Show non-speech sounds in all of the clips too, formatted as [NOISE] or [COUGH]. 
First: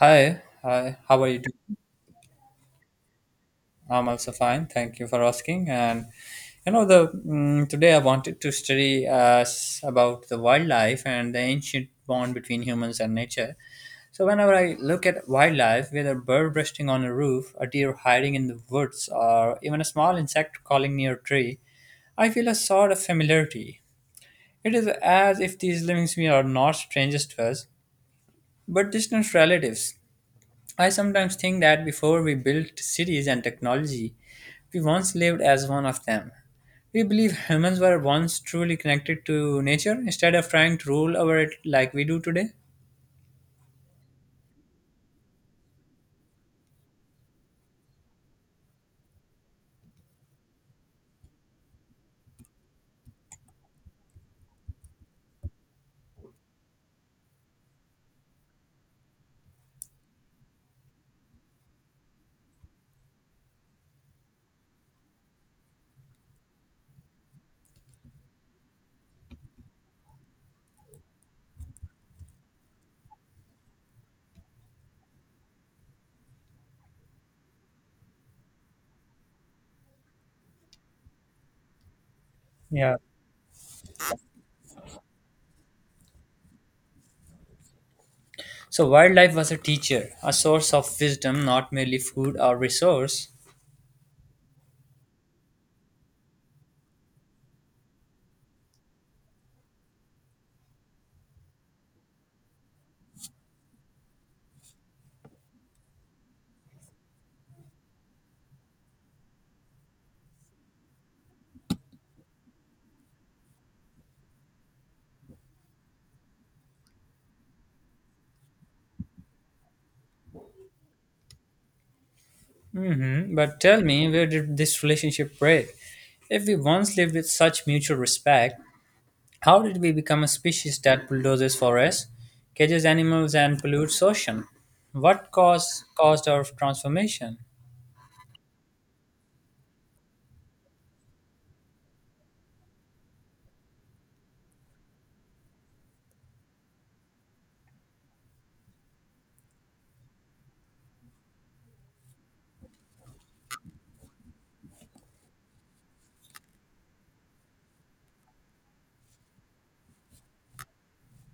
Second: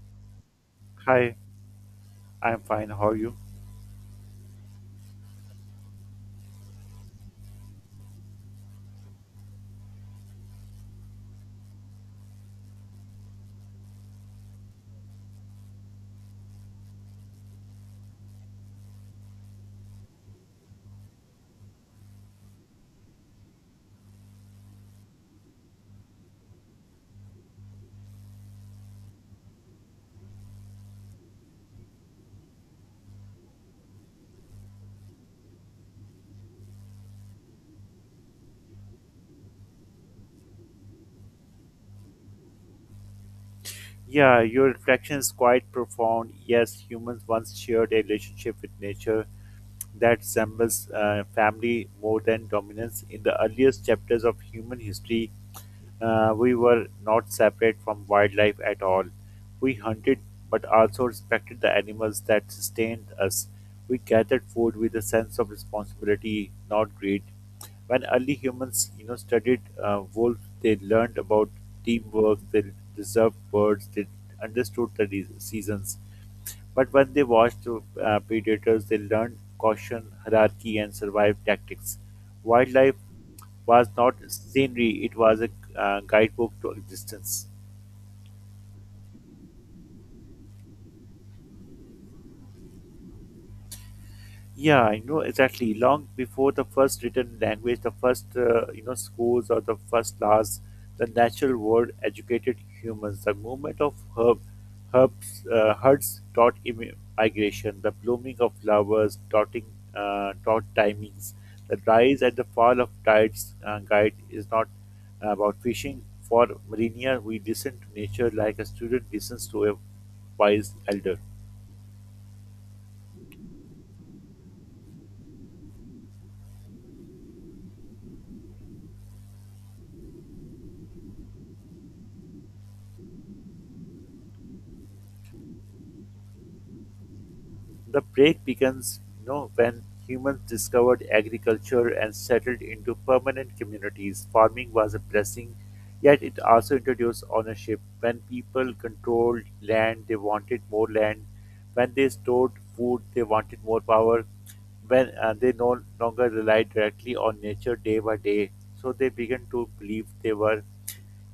Hi, hi. How are Hi, you doing? I'm fine. How are you? I'm also fine. Thank you for asking. And you know, the mm, Today I wanted to study about the wildlife and the ancient bond between humans and nature. So whenever I look at wildlife, whether a bird resting on a roof, a deer hiding in the woods, or even a small insect crawling near a tree, I feel a sort of familiarity. It is as if these living beings are not strangers to us, but distant relatives. I sometimes think that before we built cities and technology, we once lived as one of them. We believe humans were once truly connected to nature instead of trying to rule over it like we do today. Yeah, your reflection is quite profound. Yes, humans once shared a relationship with nature that resembles family more than dominance. In the earliest chapters of human history, we were not separate from wildlife at all. We hunted but also respected the animals that sustained us. We gathered food with a sense of responsibility, not greed. When early humans studied wolves, they learned about teamwork. They observed birds, they understood the seasons. But when they watched predators, they learned caution, hierarchy, and survival tactics. Yeah. Wildlife was not scenery, it was a guidebook to existence. So, wildlife was a teacher, a source of wisdom, not merely food or resource. Yeah, I know exactly. Long before the first written language, the first schools, or the first laws, the natural world educated humans. The movement of herds taught migration. The blooming of flowers taught timings. The rise and the fall of tides guide is not about fishing. For marina. We listen to nature like a student listens to a wise elder. Hmm. But tell me, where did this relationship break? If we once lived with such mutual respect, how did we become a species that bulldozes forests, cages animals, and pollutes ocean? What caused our transformation? The break begins when humans discovered agriculture and settled into permanent communities. Farming was a blessing, yet it also introduced ownership. When people controlled land, they wanted more land. When they stored food, they wanted more power. When they no longer relied directly on nature day by day, so they began to believe they were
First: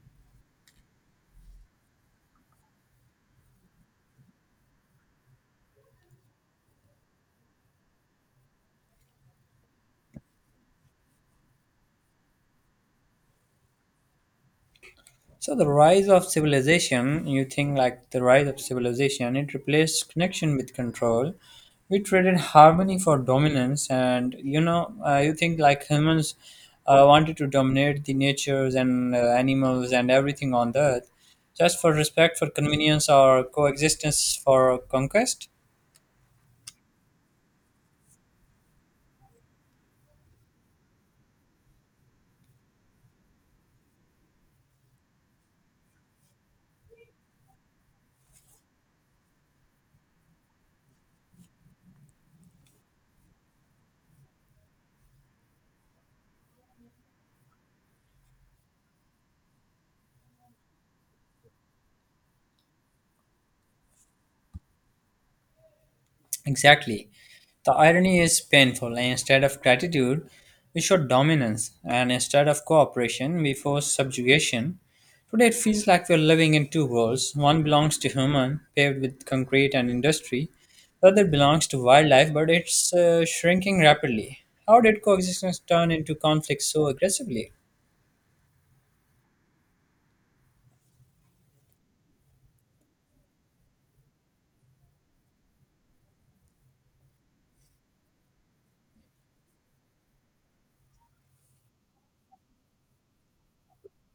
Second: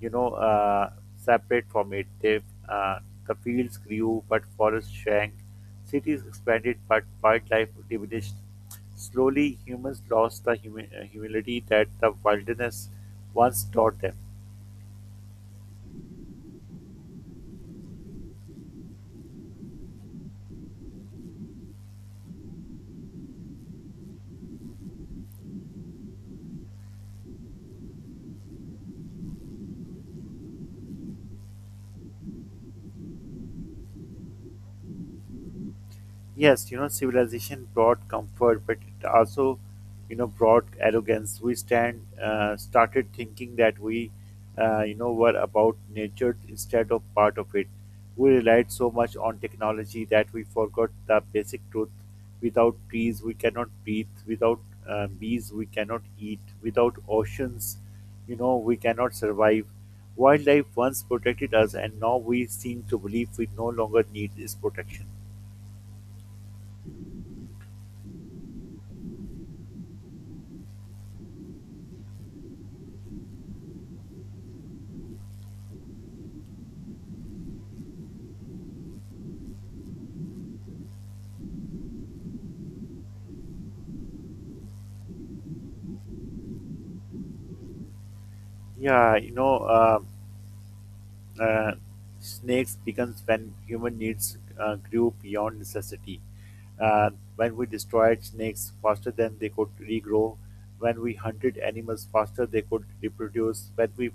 you know uh, separate from it. Uh, the fields grew, but forests shrank. Cities expanded, but wildlife diminished. Slowly, humans lost the humility that the wilderness once taught them. So the rise of civilization, you think like the rise of civilization, it replaced connection with control. We traded harmony for dominance, and you think like humans wanted to dominate the natures and animals and everything on the earth, just for respect, for convenience, or coexistence for conquest. Yes, you know, civilization brought comfort, but it also, you know, brought arrogance. We stand started thinking that we were about nature instead of part of it. We relied so much on technology that we forgot the basic truth. Without trees, we cannot breathe. Without bees, we cannot eat. Without oceans, you know, we cannot survive. Wildlife once protected us, and now we seem to believe we no longer need this protection. Exactly. The irony is painful. Instead of gratitude, we show dominance, and instead of cooperation, we force subjugation. Today, it feels like we're living in two worlds. One belongs to human, paved with concrete and industry. The other belongs to wildlife, but it's shrinking rapidly. How did coexistence turn into conflict so aggressively? Yeah, you know, uh, uh, Snakes begins when human needs grew beyond necessity. And when we destroyed snakes faster than they could regrow, when we hunted animals faster they could reproduce, when we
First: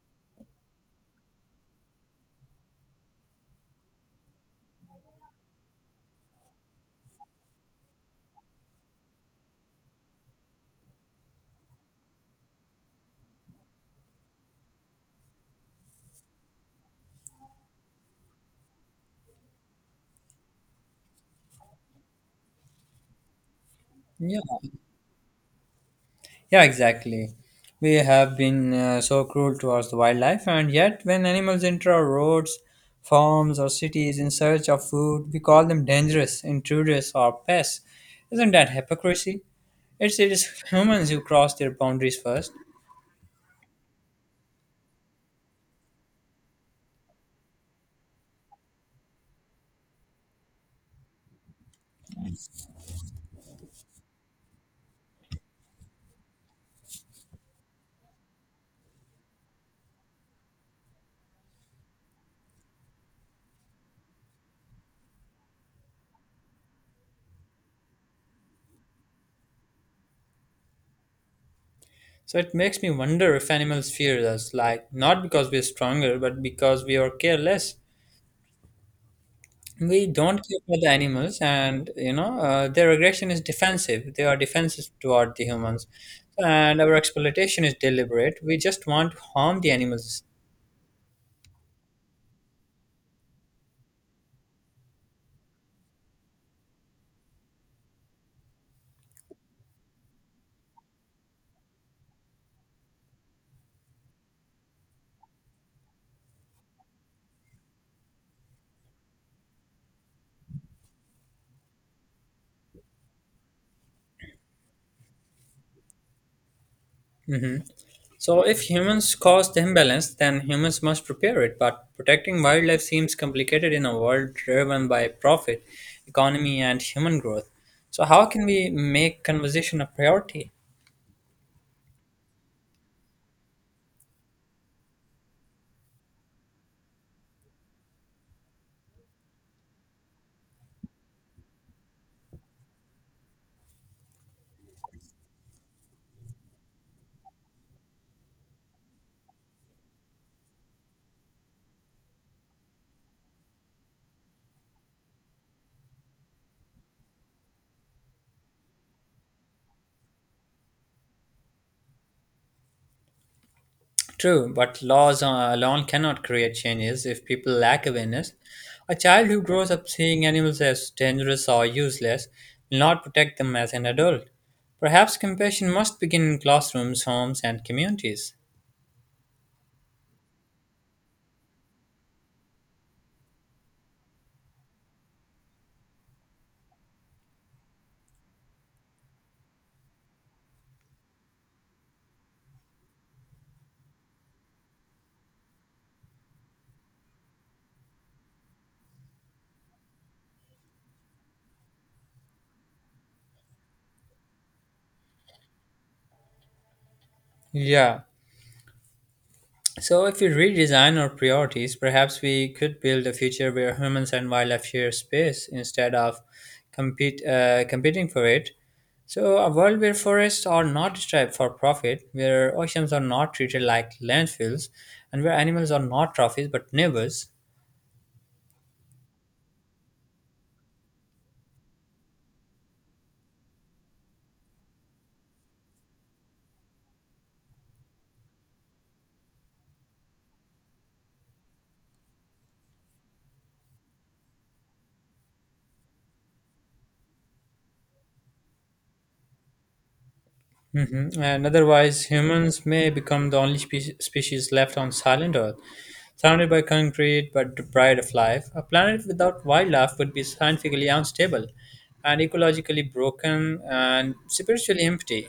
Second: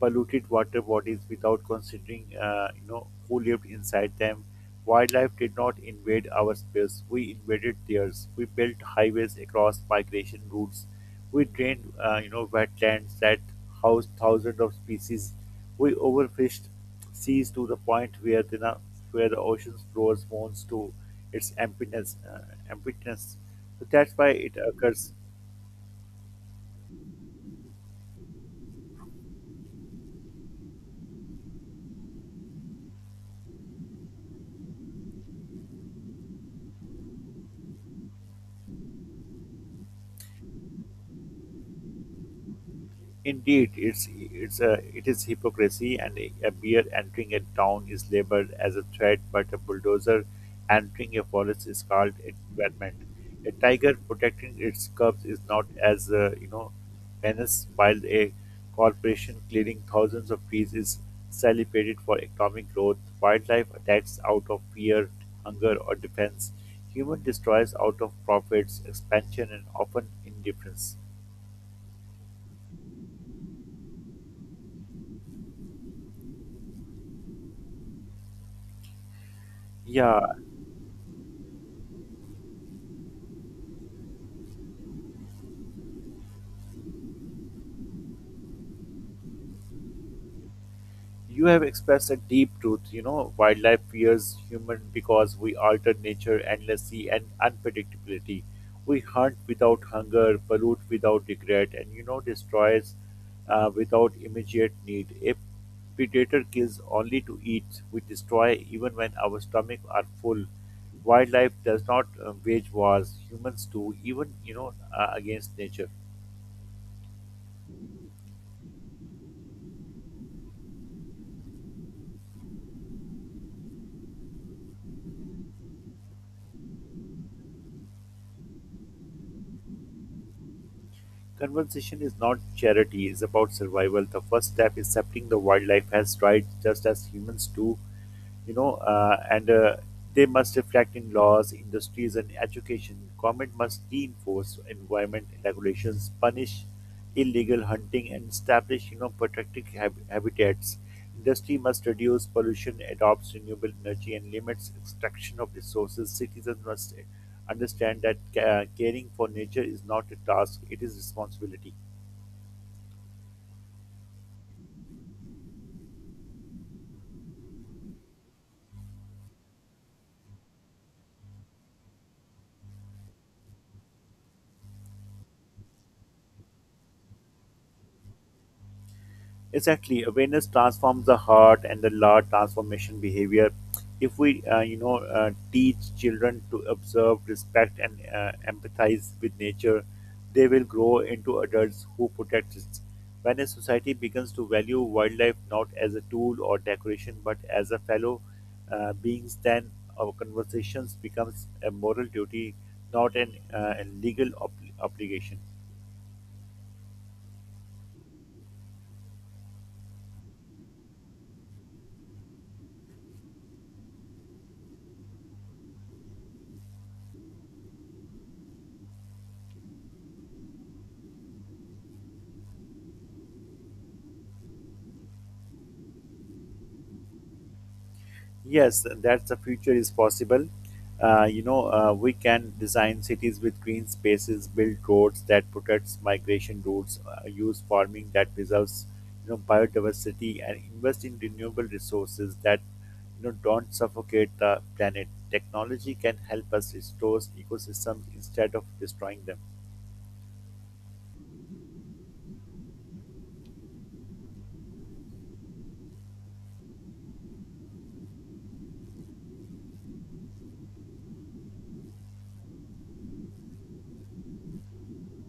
polluted water bodies without considering, who lived inside them, wildlife did not invade our space. We invaded theirs. We built highways across migration routes. We drained, wetlands that housed thousands of species. We overfished seas to the point where where the ocean floors moans to its emptiness. So that's why Yeah. it occurs. Yeah, exactly. We have been so cruel towards the wildlife, and yet, when animals enter our roads, farms, or cities in search of food, we call them dangerous, intruders, or pests. Isn't that hypocrisy? It is humans who cross their boundaries first. Indeed, it is hypocrisy, and a beer entering a town is labeled as a threat, but a bulldozer entering a forest is called environment. A tiger protecting its cubs is not as menace, while a corporation clearing thousands of trees is celebrated for economic growth. Wildlife attacks out of fear, hunger, or defense. Human destroys out of profits, expansion, and often indifference. So it makes me wonder if animals fear us, like not because we're stronger, but because we are careless. We Yeah. don't care for the animals, and their aggression is defensive. They are defensive toward the humans, and our exploitation is deliberate. We just want to harm the animals. You have expressed a deep truth. You know, wildlife fears human because we alter nature endlessly and unpredictability. We hunt without hunger, pollute without regret, and you know, destroys without immediate need. A predator kills only to eat. We destroy even when our stomachs are full. Wildlife does not wage wars. Humans do, even against nature. Hmm. So if humans cause the imbalance, then humans must repair it, but protecting wildlife seems complicated in a world driven by profit, economy, and human growth. So how can we make conservation a priority? Conservation is not charity, it's about survival. The first step is accepting the wildlife has rights just as humans do, you know, and they must reflect in laws, industries, and education. Government must reinforce environment regulations, punish illegal hunting, and establish, you know, protected habitats. Industry must reduce pollution, adopts renewable energy, and limits extraction of resources. Citizens must understand that caring for nature is not a task, it is responsibility. True, but laws alone cannot create changes if people lack awareness. A child who grows up seeing animals as dangerous or useless will not protect them as an adult. Perhaps compassion must begin in classrooms, homes, and communities. Exactly, awareness transforms the heart and the large transformation behavior. If we teach children to observe, respect, and empathize with nature, they will grow into adults who protect it. When a society begins to value wildlife not as a tool or decoration but as a fellow beings, then our conversations becomes a moral duty, not an a legal obligation. Yeah. So, if we redesign our priorities, perhaps we could build a future where humans and wildlife share space instead of competing for it. So, a world where forests are not destroyed for profit, where oceans are not treated like landfills, and where animals are not trophies but neighbors. Yes, that's the future is possible. We can design cities with green spaces, build roads that protects migration routes, use farming that preserves, you know, biodiversity, and invest in renewable resources that, you know, don't suffocate the planet. Technology can help us restore ecosystems instead of destroying them. Hmm. And otherwise, humans may become the only species left on silent Earth, surrounded by concrete but deprived of life. A planet without wildlife would be scientifically unstable and ecologically broken and spiritually empty.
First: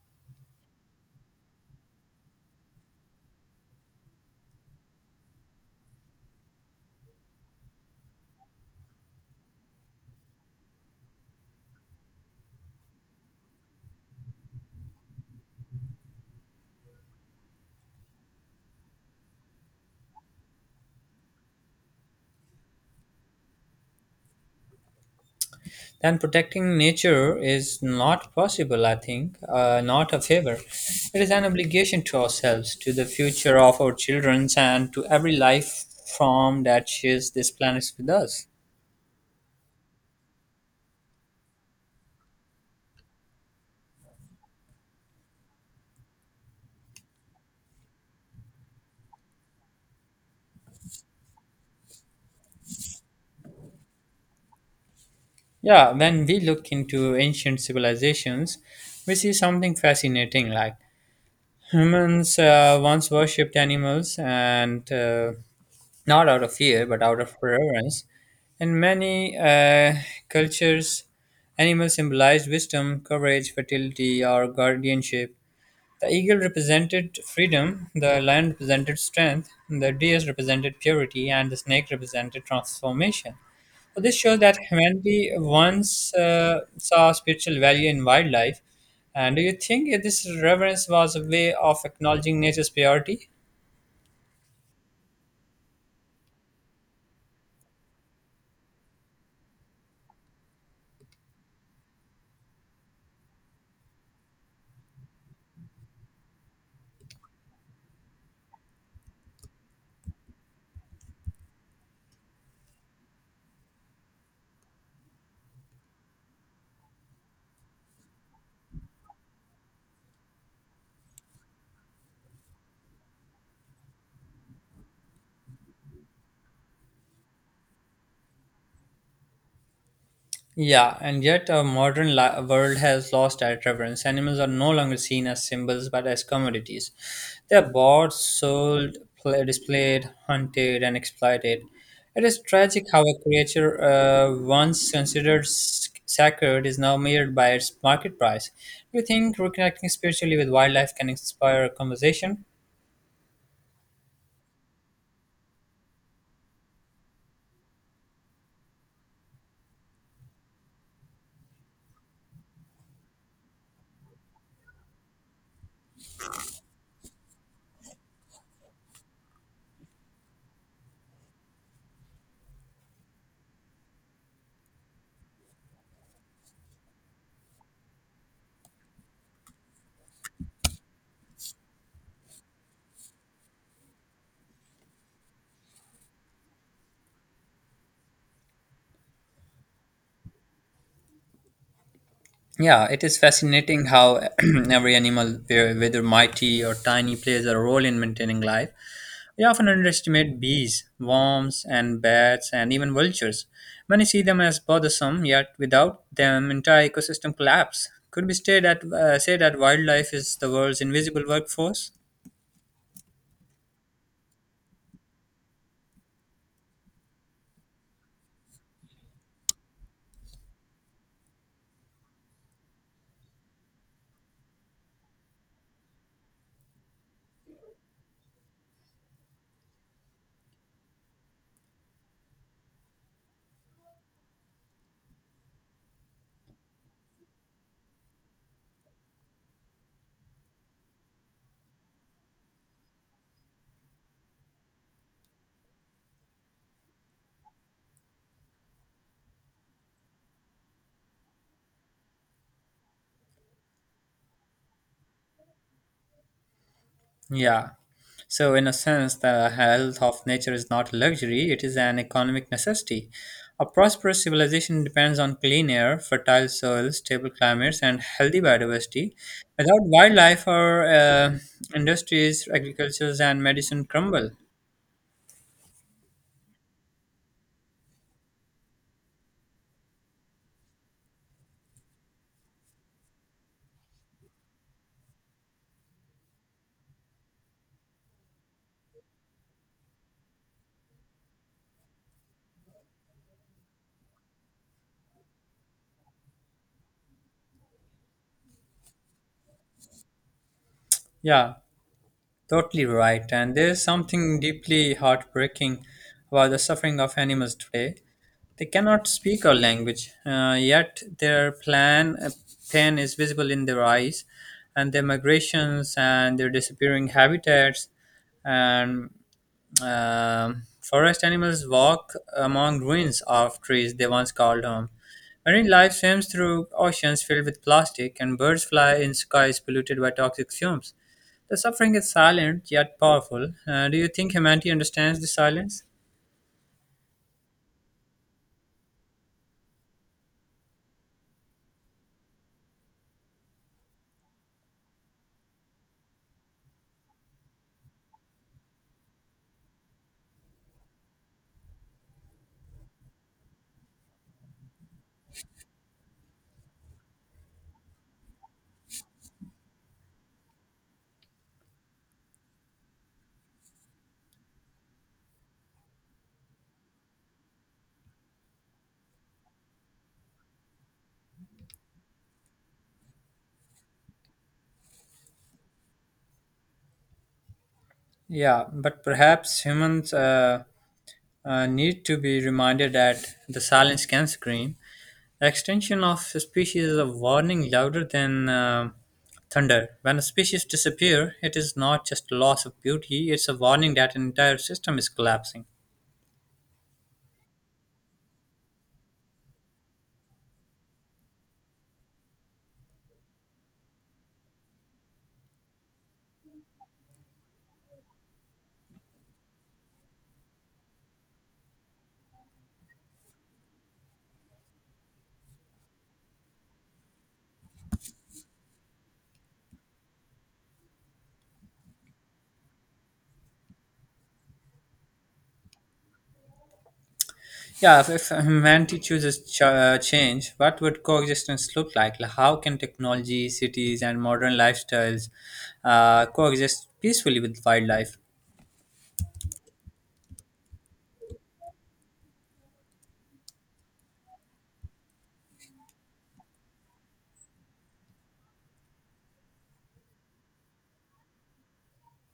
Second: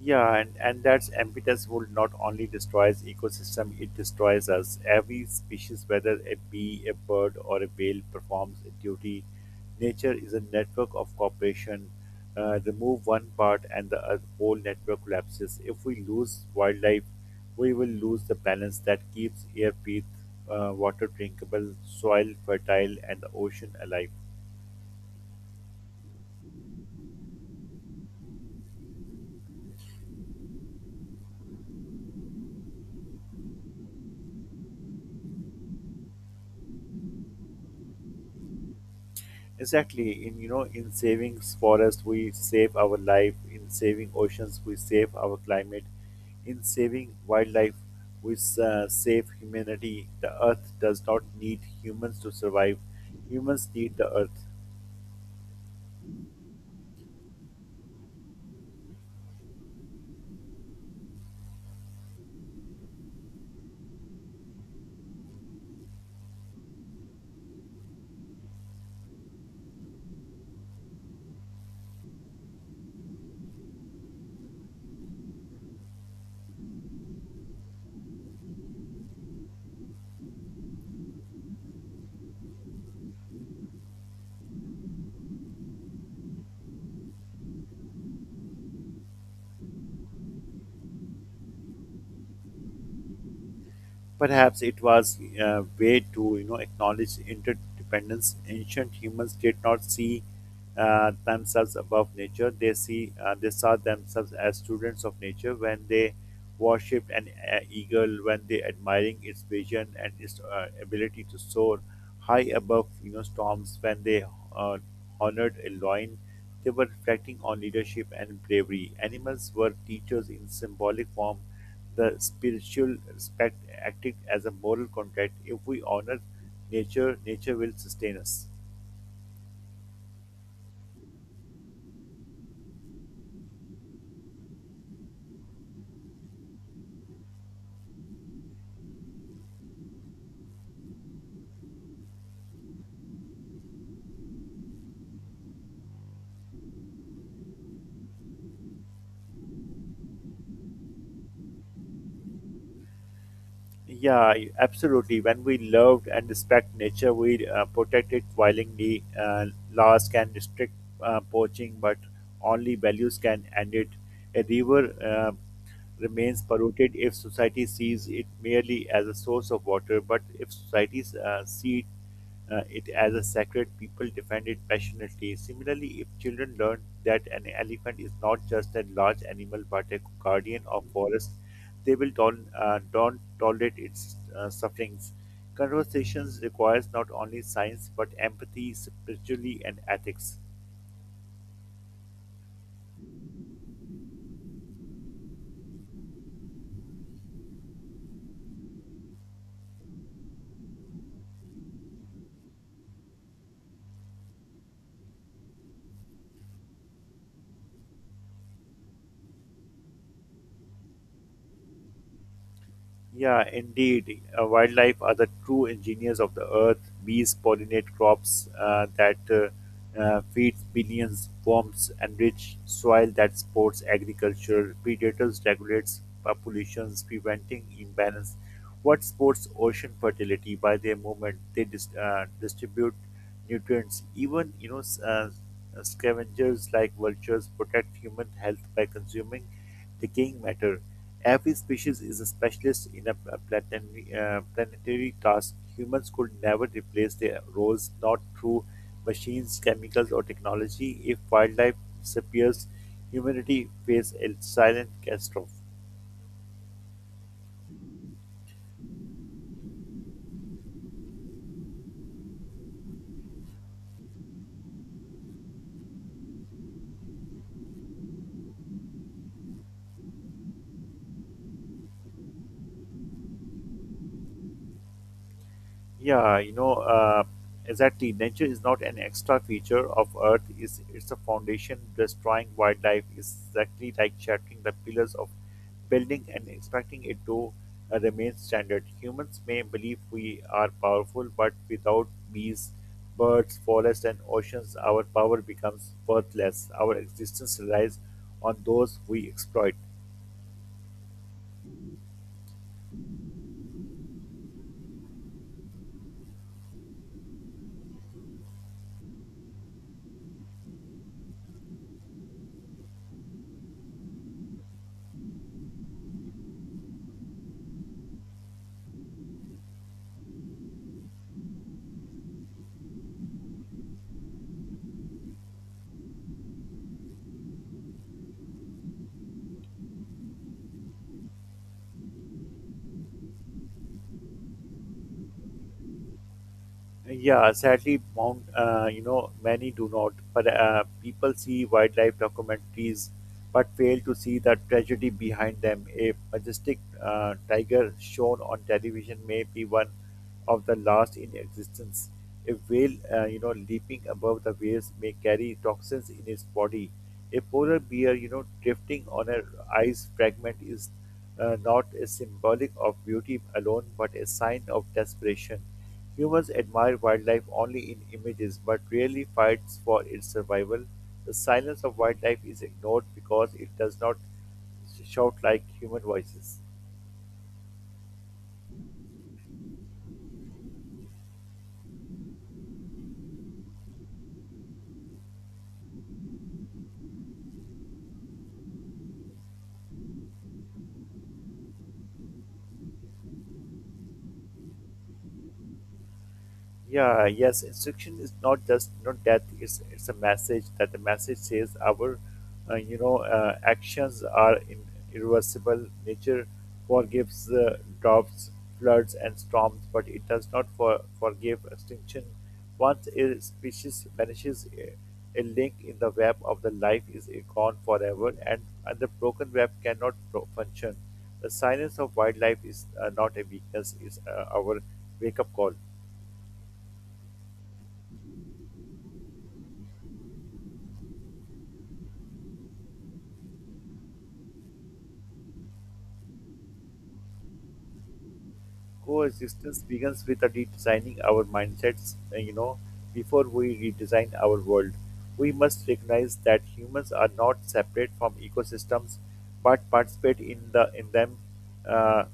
Yeah, and that impetus will not only destroys ecosystem, it destroys us. Every species, whether a bee, a bird, or a whale, performs a duty. Nature is a network of cooperation. Remove one part and the whole network collapses. If we lose wildlife, we will lose the balance that keeps air, breathe, water drinkable, soil fertile, and the ocean alive. Then protecting nature is not possible, I think, not a favor. It is an obligation to ourselves, to the future of our children, and to every life form that shares this planet with us. Exactly. In saving forests, we save our life. In saving oceans, we save our climate. In saving wildlife, we save humanity. The earth does not need humans to survive. Humans need the earth. Yeah, when we look into ancient civilizations, we see something fascinating like humans once worshipped animals and not out of fear but out of reverence. In many cultures, animals symbolized wisdom, courage, fertility, or guardianship. The eagle represented freedom, the lion represented strength, the deer represented purity, and the snake represented transformation. So this shows that humanity once saw spiritual value in wildlife. And do you think this reverence was a way of acknowledging nature's purity? Perhaps it was a way to acknowledge interdependence. Ancient humans did not see themselves above nature. They see they saw themselves as students of nature. When they worshipped an eagle, when they admiring its vision and its ability to soar high above storms, when they uh, honored a lion. They were reflecting on leadership and bravery. Animals were teachers in symbolic form, the spiritual respect acting as a moral contract. If we honor nature, nature will sustain us. Yeah, and yet our modern world has lost that reverence. Animals are no longer seen as symbols but as commodities. They are bought, sold, pla displayed, hunted, and exploited. It is tragic how a creature once considered sacred is now measured by its market price. Do you think reconnecting spiritually with wildlife can inspire a conversation? Yeah, absolutely. When we love and respect nature, we protect it violently. Laws can restrict poaching, but only values can end it. A river remains polluted if society sees it merely as a source of water, but if societies see it as a sacred, people defend it passionately. Similarly, if children learn that an elephant is not just a large animal but a guardian of forest, they will don't tolerate its sufferings. Conversations requires not only science but empathy, spirituality, and ethics. Yeah, it is fascinating how [CLEARS THROAT] every animal, whether mighty or tiny, plays a role in maintaining life. We often underestimate bees, worms, and bats, and even vultures. Many see them as bothersome, yet without them, entire ecosystem collapse. Could we say that wildlife is the world's invisible workforce? Yeah, indeed. Wildlife are the true engineers of the earth. Bees pollinate crops that feeds billions, worms enrich soil that supports agriculture. Predators regulates populations, preventing imbalance. What supports ocean fertility by their movement? They distribute nutrients. Even scavengers like vultures protect human health by consuming decaying matter. Every species is a specialist in a planetary task. Humans could never replace their roles, not through machines, chemicals, or technology. If wildlife disappears, humanity faces a silent catastrophe. Yeah. So, in a sense, the health of nature is not a luxury, it is an economic necessity. A prosperous civilization depends on clean air, fertile soils, stable climates, and healthy biodiversity. Without wildlife, our industries, agricultures, and medicine crumble. Yeah, you know, uh, exactly. Nature is not an extra feature of Earth; is it's a foundation. Destroying wildlife is exactly like shattering the pillars of building and expecting it to remain standard. Humans may believe we are powerful, but without bees, birds, forests, and oceans, our power becomes worthless. Our existence relies on those we exploit. Yeah. Totally right. And there's something deeply heartbreaking about the suffering of animals today. They cannot speak our language, yet their pain is visible in their eyes, and their migrations and their disappearing habitats. And forest animals walk among ruins of trees they once called home. Marine life swims through oceans filled with plastic, and birds fly in skies polluted by toxic fumes. The suffering is silent yet powerful. Do you think humanity understands the silence? Yeah, sadly, many do not. But people see wildlife documentaries, but fail to see the tragedy behind them. A majestic tiger shown on television may be one of the last in existence. A whale, leaping above the waves may carry toxins in its body. A polar bear, you know, drifting on an ice fragment is not a symbolic of beauty alone, but a sign of desperation. Humans admire wildlife only in images but rarely fights for its survival. The silence of wildlife is ignored because it does not shout like human voices. Yeah, but perhaps humans need to be reminded that the silence can scream. The extinction of a species is a warning louder than thunder. When a species disappears, it is not just a loss of beauty; it's a warning that an entire system is collapsing. Yeah, yes, instruction is not just death. It's a message that the message says our actions are in irreversible. Nature forgives droughts, floods, and storms, but it does not forgive extinction. Once a species vanishes, a link in the web of the life is gone forever, and the broken web cannot function. The silence of wildlife is not a weakness; it's our wake-up call. Yeah, if humanity chooses change, what would coexistence look like? Like, how can technology, cities, and modern lifestyles coexist peacefully with wildlife? Coexistence begins with a redesigning our mindsets, before we redesign our world. We must recognize that humans are not separate from ecosystems but participate in them. Uh,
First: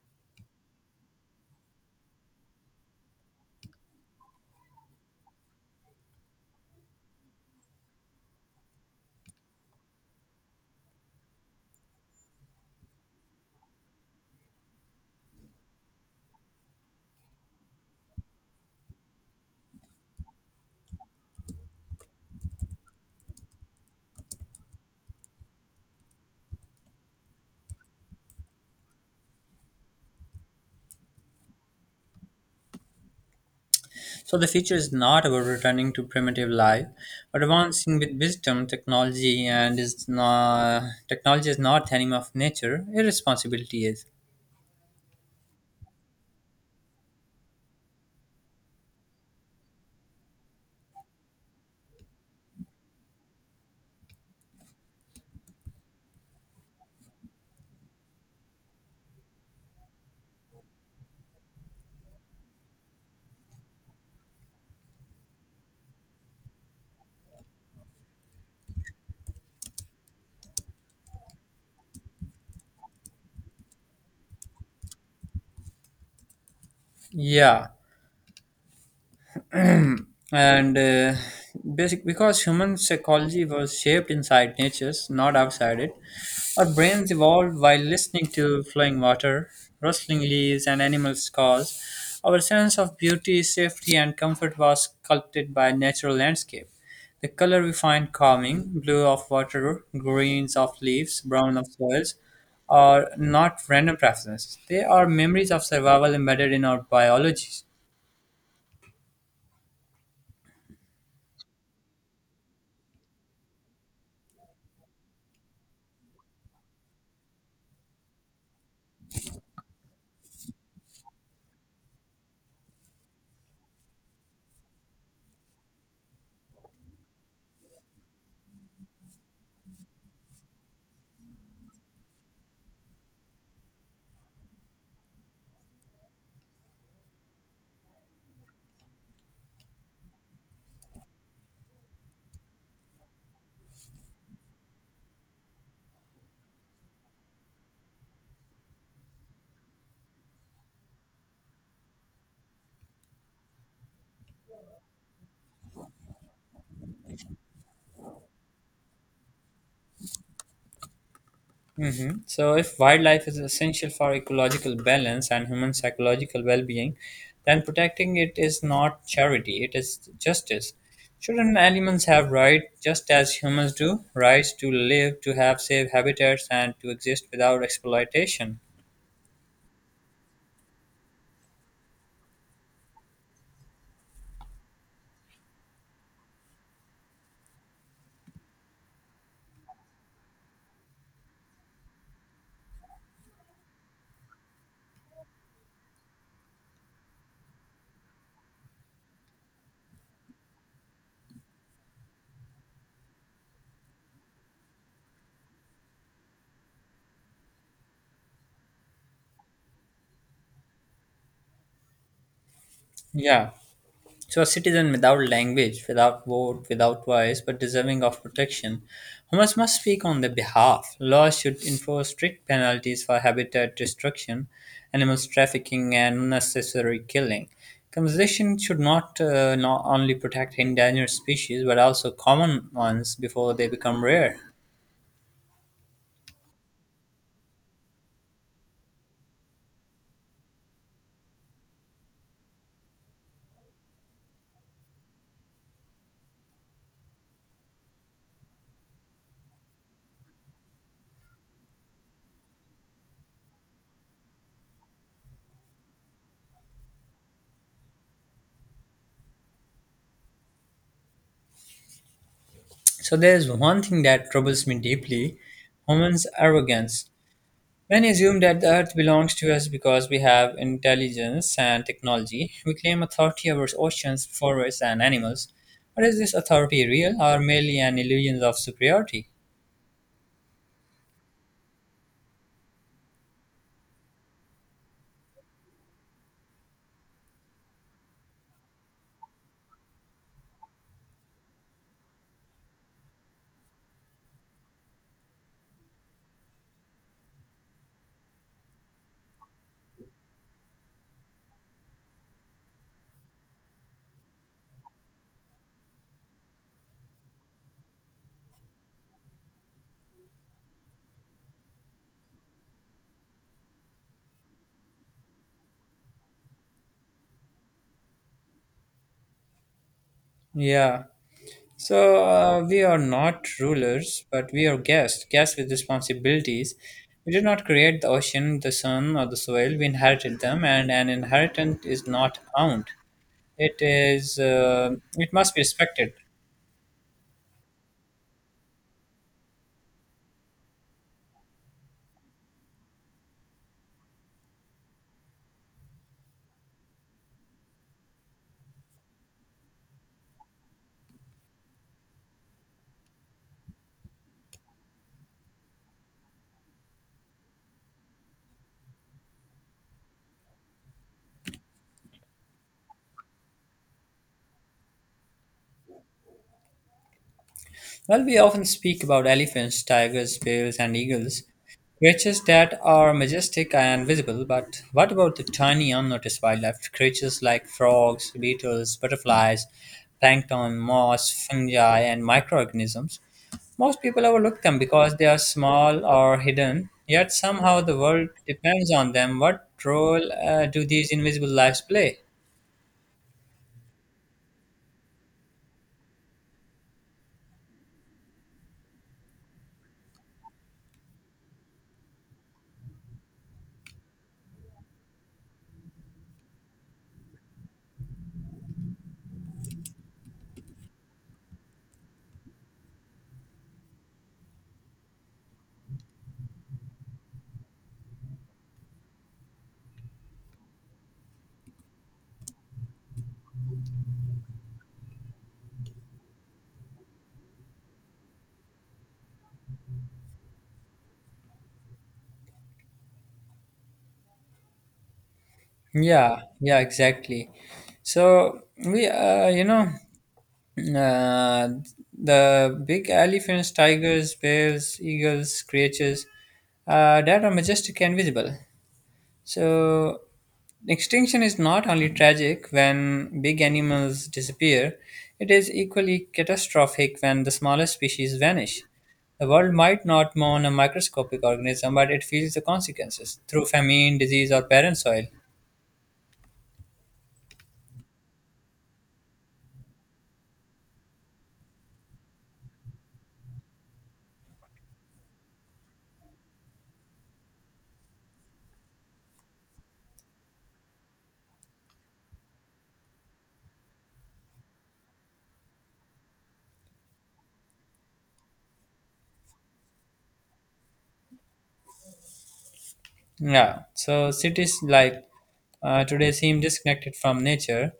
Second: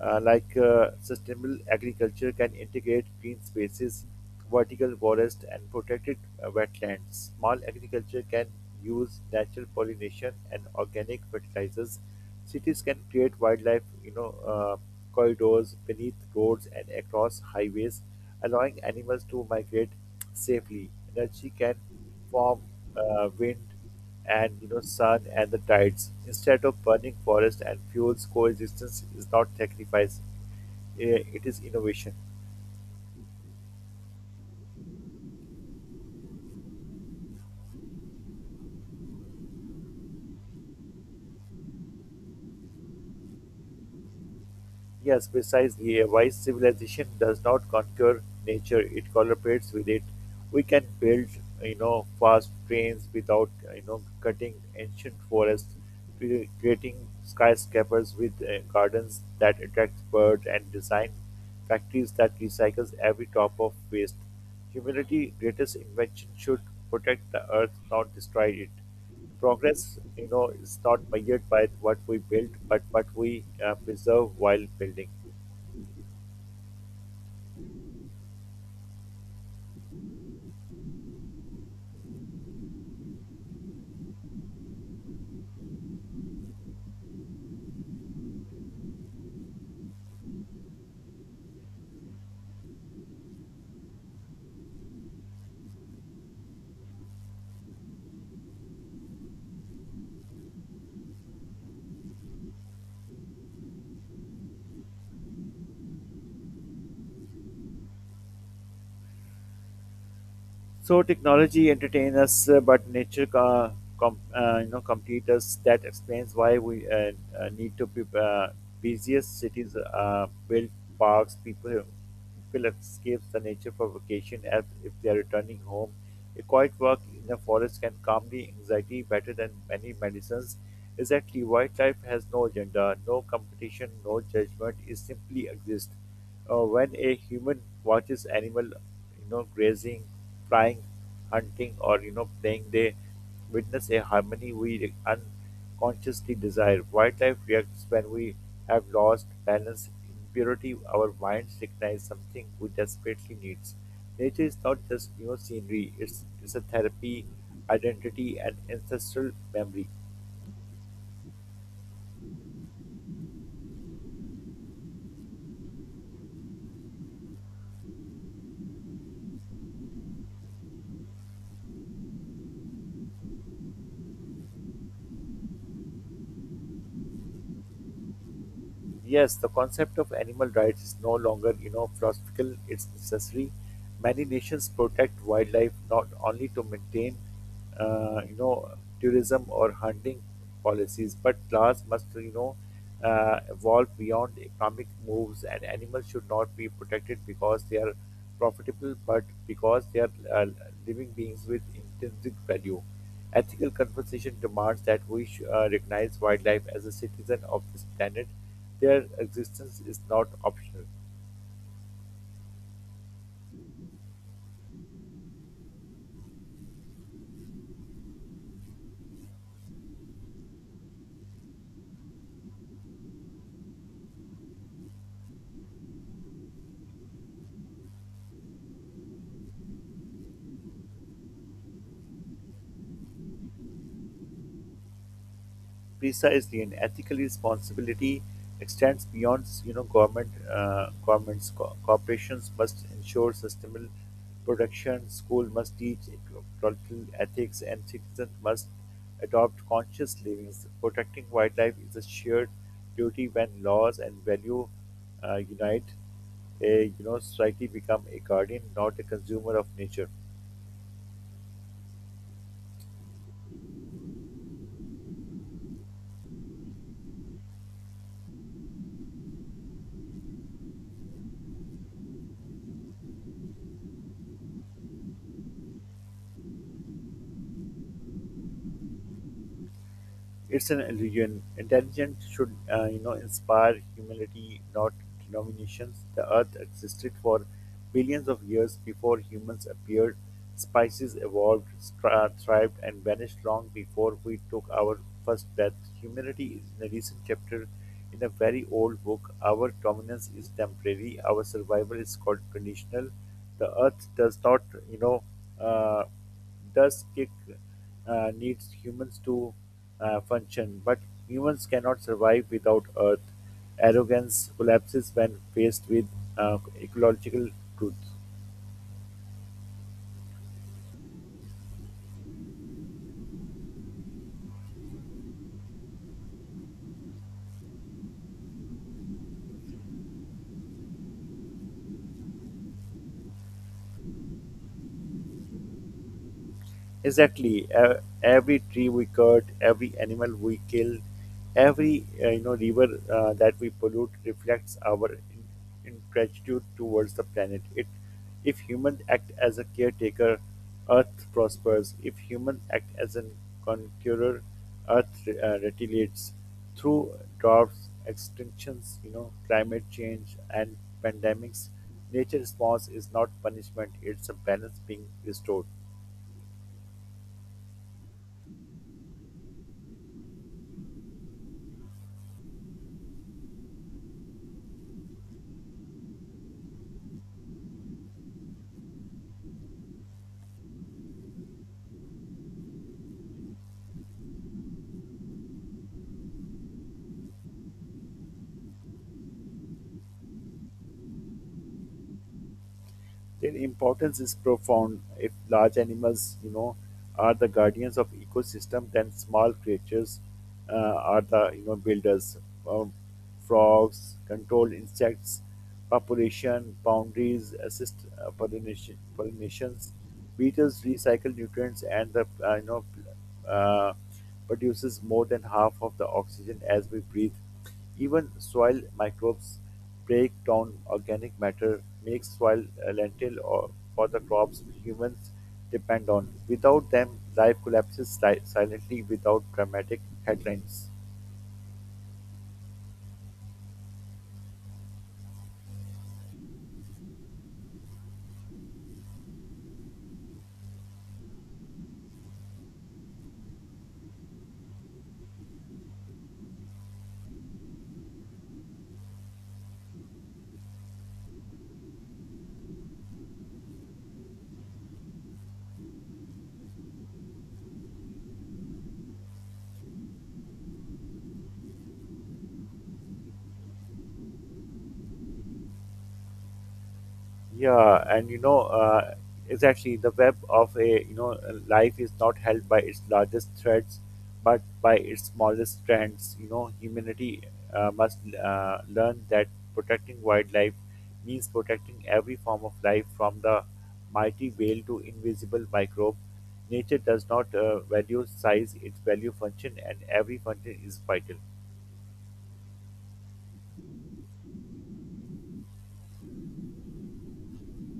Sustainable agriculture can integrate green spaces, vertical forests, and protected wetlands. Small agriculture can use natural pollination and organic fertilizers. Cities can create wildlife, corridors beneath roads and across highways, allowing animals to migrate safely. Energy can form wind and sun and the tides. Instead of burning forests and fuels, coexistence is not sacrifice; it is innovation. So the future is not about returning to primitive life, but advancing with wisdom, technology, and is not technology is not the enemy of nature. Irresponsibility is. Yes, precisely. A wise civilization does not conquer nature; it collaborates with it. We can build, fast trains without, cutting ancient forests, creating skyscrapers with gardens that attract birds, and design factories that recycles every drop of waste. Humanity's greatest invention should protect the earth, not destroy it progress is not measured by what we build but what we preserve while building. Yeah, and basic because human psychology was shaped inside nature, not outside it. Our brains evolved while listening to flowing water, rustling leaves, and animals' calls. Our sense of beauty, safety, and comfort was sculpted by natural landscape. The color we find calming, blue of water, greens of leaves, brown of soils, are not random preferences. They are memories of survival embedded in our biology. So technology entertains us, but nature, complete us. That explains why we need to be busiest cities, build parks. People escape the nature for vacation as if they are returning home. A quiet walk in the forest can calm the anxiety better than many medicines. Exactly, wildlife has no agenda, no competition, no judgment. It simply exists. When a human watches animal grazing, flying, hunting, or playing, they witness a harmony we unconsciously desire. Wildlife reacts when we have lost balance impurity. Our minds recognize something we desperately needs. Nature is not just scenery; it's a therapy, identity, and ancestral memory. Hmm. So, if wildlife is essential for ecological balance and human psychological well being, then protecting it is not charity, it is justice. Shouldn't animals have rights just as humans do? Rights to live, to have safe habitats, and to exist without exploitation? Yes, the concept of animal rights is no longer, philosophical, it's necessary. Many nations protect wildlife not only to maintain, uh, you know, tourism or hunting policies, but laws must, evolve beyond economic moves, and animals should not be protected because they are profitable, but because they are living beings with intrinsic value. Ethical conversation demands that we recognize wildlife as a citizen of this planet. Their existence is not optional. Yeah. So a citizen without language, without vote, without voice, but deserving of protection, humans must speak on their behalf. Laws should enforce strict penalties for habitat destruction, animals trafficking, and unnecessary killing. Conservation should not only protect endangered species but also common ones before they become rare. PISA is an ethical responsibility, extends beyond government governments. Corporations must ensure sustainable production, school must teach ecological ethics, and citizens must adopt conscious living. Protecting wildlife is a shared duty. When laws and value unite, a society become a guardian, not a consumer of nature. So, there's one thing that troubles me deeply: humans' arrogance. When assume that the Earth belongs to us because we have intelligence and technology, we claim authority over oceans, forests, and animals. But is this authority real or merely an illusion of superiority? It's an illusion. Intelligence should, inspire humility, not denominations. The Earth existed for billions of years before humans appeared. Spices evolved, thrived, and vanished long before we took our first breath. Humanity is in a recent chapter in a very old book. Our dominance is temporary. Our survival is called conditional. The earth does not, you know, uh, does kick needs humans to function, but humans cannot survive without earth. Arrogance collapses when faced with ecological truth. Yeah. So we are not rulers, but we are guests, guests with responsibilities. We did not create the ocean, the sun, or the soil. We inherited them, and an inheritance is not owned. It is. It must be respected. Exactly. Every tree we cut, every animal we kill, every river that we pollute reflects our ingratitude towards the planet. It, if humans act as a caretaker, Earth prospers. If humans act as a conqueror, Earth retaliates through droughts, extinctions, climate change, and pandemics. Nature response is not punishment; it's a balance being restored. While we often speak about elephants, tigers, bears, and eagles, creatures that are majestic and visible, but what about the tiny unnoticed wildlife? Creatures like frogs, beetles, butterflies, plankton, moss, fungi, and microorganisms. Most people overlook them because they are small or hidden, yet somehow the world depends on them. What role do these invisible lives play? Their importance is profound. If large animals, are the guardians of ecosystem, then small creatures are the builders. Um, Frogs control insects population boundaries, assist pollinations. Beetles recycle nutrients and the uh, produces more than half of the oxygen as we breathe. Even soil microbes break down organic matter, make soil a lentil or for the crops humans depend on. Without them, life collapses silently without dramatic headlines. Yeah, yeah, exactly. So Uh, the big elephants, tigers, bears, eagles, creatures that are majestic and visible. So, extinction is not only tragic when big animals disappear, it is equally catastrophic when the smallest species vanish. The world might not mourn a microscopic organism, but it feels the consequences through famine, disease, or barren soil. Yeah, and exactly, the web of a life is not held by its largest threads, but by its smallest strands. You know, humanity must learn that protecting wildlife means protecting every form of life, from the mighty whale to invisible microbe. Nature does not value size; it value function, and every function is vital. Yeah, so cities like today seem disconnected from nature:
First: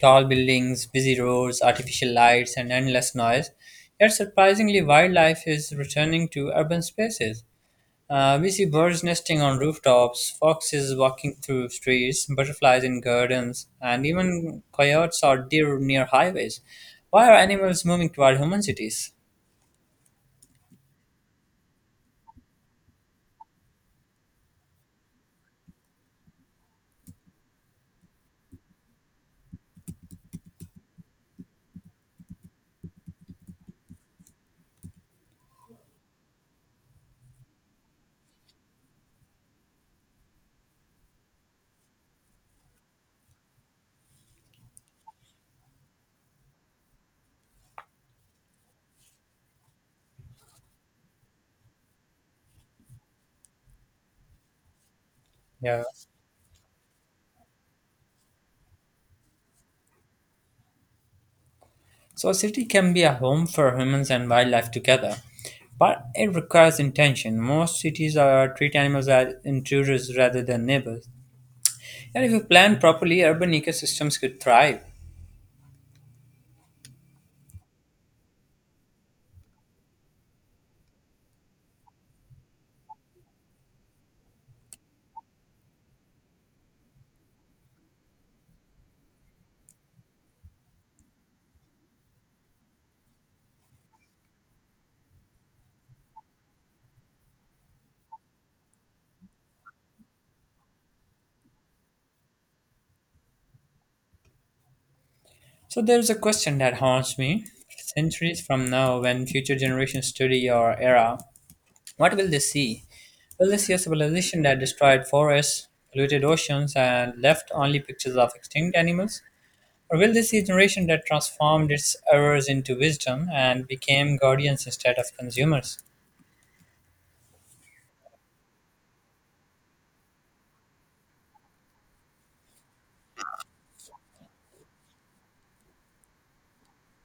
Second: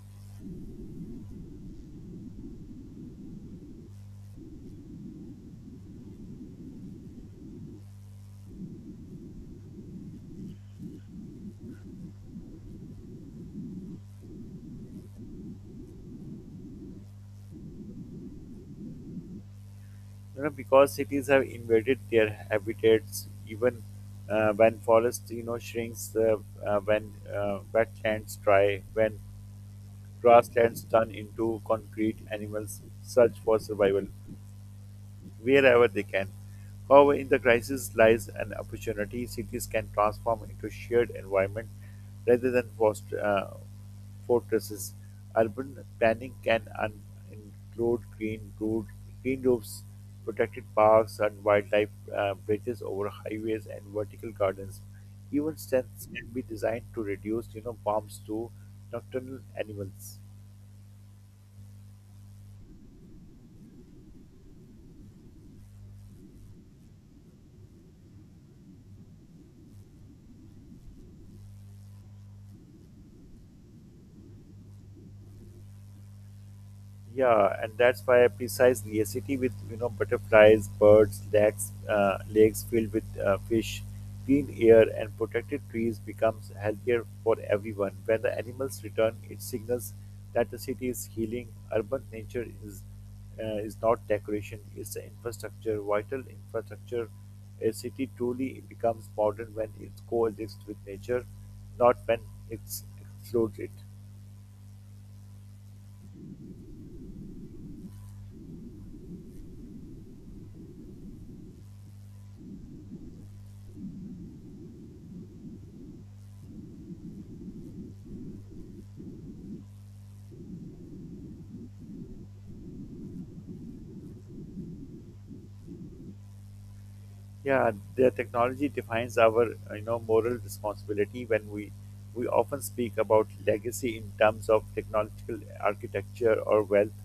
tall buildings, busy roads, artificial lights, and endless noise. Yet surprisingly, wildlife is returning to urban spaces. We see birds nesting on rooftops, foxes walking through streets, butterflies in gardens, and even coyotes or deer near highways. Why are animals moving toward human cities? You know, because cities have invaded their habitats, even when forest shrinks, when wetlands dry, when grasslands turn into concrete, animals search for survival wherever they can. However, in the crisis lies an opportunity. Cities can transform into shared environment rather than fortresses. Urban planning can include green roofs, protected parks, and wildlife bridges over highways, and vertical gardens. Even Yeah. stands can be designed to reduce, bombs to nocturnal animals. So a city can be a home for humans and wildlife together, but it requires intention. Most cities are treat animals as intruders rather than neighbors. And if you plan properly, urban ecosystems could thrive. Yeah, and that's why precisely a city with butterflies, birds, lakes, lakes filled with fish, clean air, and protected trees becomes healthier for everyone. When the animals return, it signals that the city is healing. Urban nature is not decoration; it's the infrastructure, vital infrastructure. A city truly becomes modern when it coexists with nature, not when it excludes it. So there's a question that haunts me. Centuries from now, when future generations study your era, what will they see? Will they see a civilization that destroyed forests, polluted oceans, and left only pictures of extinct animals? Or will they see a generation that transformed its errors into wisdom and became guardians instead of consumers? Yeah, the technology defines our, moral responsibility. When we often speak about legacy in terms of technological architecture or wealth,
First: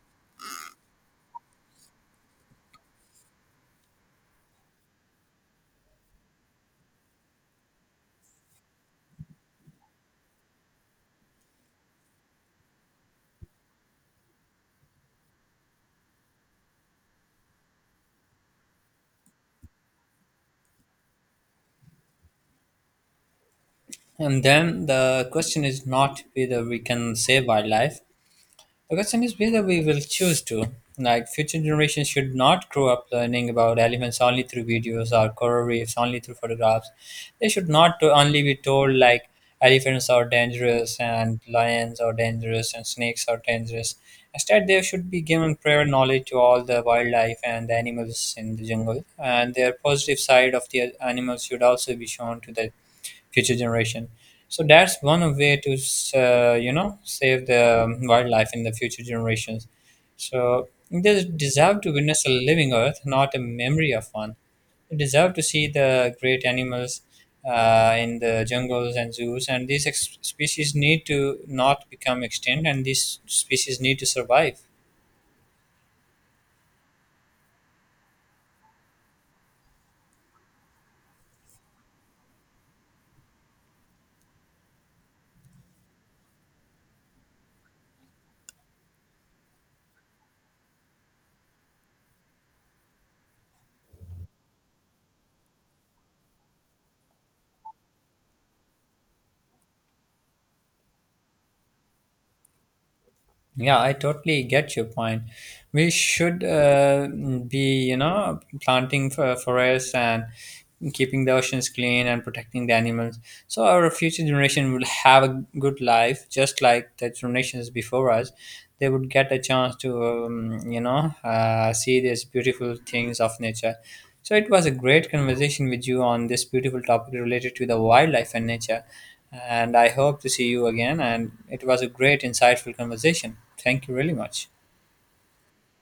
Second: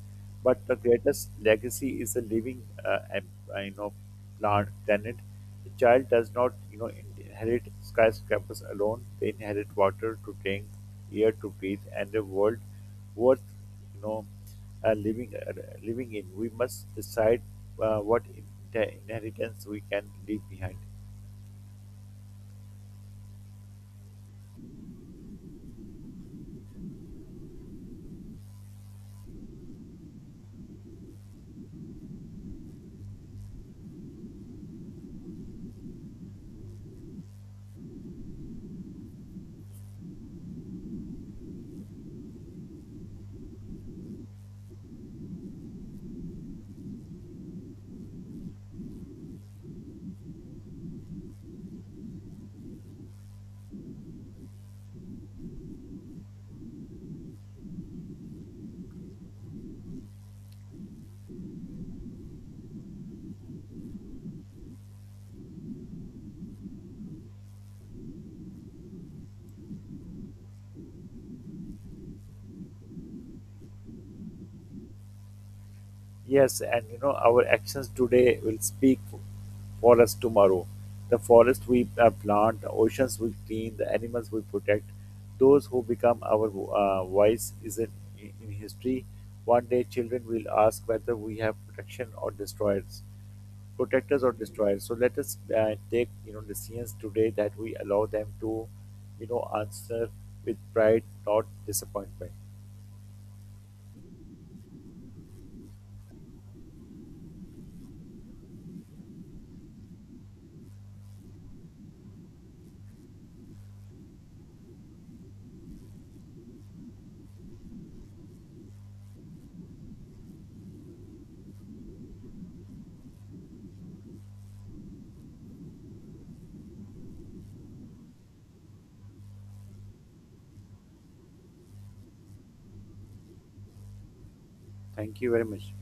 but the greatest legacy is a living, uh, you know, plant planet. The child does not, inherit skyscrapers alone. They inherit water to drink, air to breathe, and a world worth you know uh, living uh, living in. We must decide what inheritance we can leave behind. And then the question is not whether we can save wildlife, the question is whether we will choose to. Like, future generations should not grow up learning about elephants only through videos or coral reefs only through photographs. They should not to only be told, like, elephants are dangerous and lions are dangerous and snakes are dangerous. Instead, they should be given prior knowledge to all the wildlife and the animals in the jungle. And their positive side of the animals should also be shown to the future generation. So that's one of way to save the wildlife in the future generations. So they deserve to witness a living Earth, not a memory of one. They deserve to see the great animals in the jungles and zoos, and these species need to not become extinct, and these species need to survive. Yes, and our actions today will speak for us tomorrow. The forest we plant, the oceans we clean, the animals we protect. Those who become our voice is in history. One day, children will ask whether we have protection or destroyed. Protectors or destroyers. So let us take decisions today that we allow them to answer with pride, not disappointment. Yeah, I totally get your point. We should be planting for forests and keeping the oceans clean and protecting the animals. So our future generation will have a good life, just like the generations before us. They would get a chance to, see these beautiful things of nature. So it was a great conversation with you on this beautiful topic related to the wildlife and nature. And I hope to see you again. And it was a great, insightful conversation. Thank you really much. Thank you very much.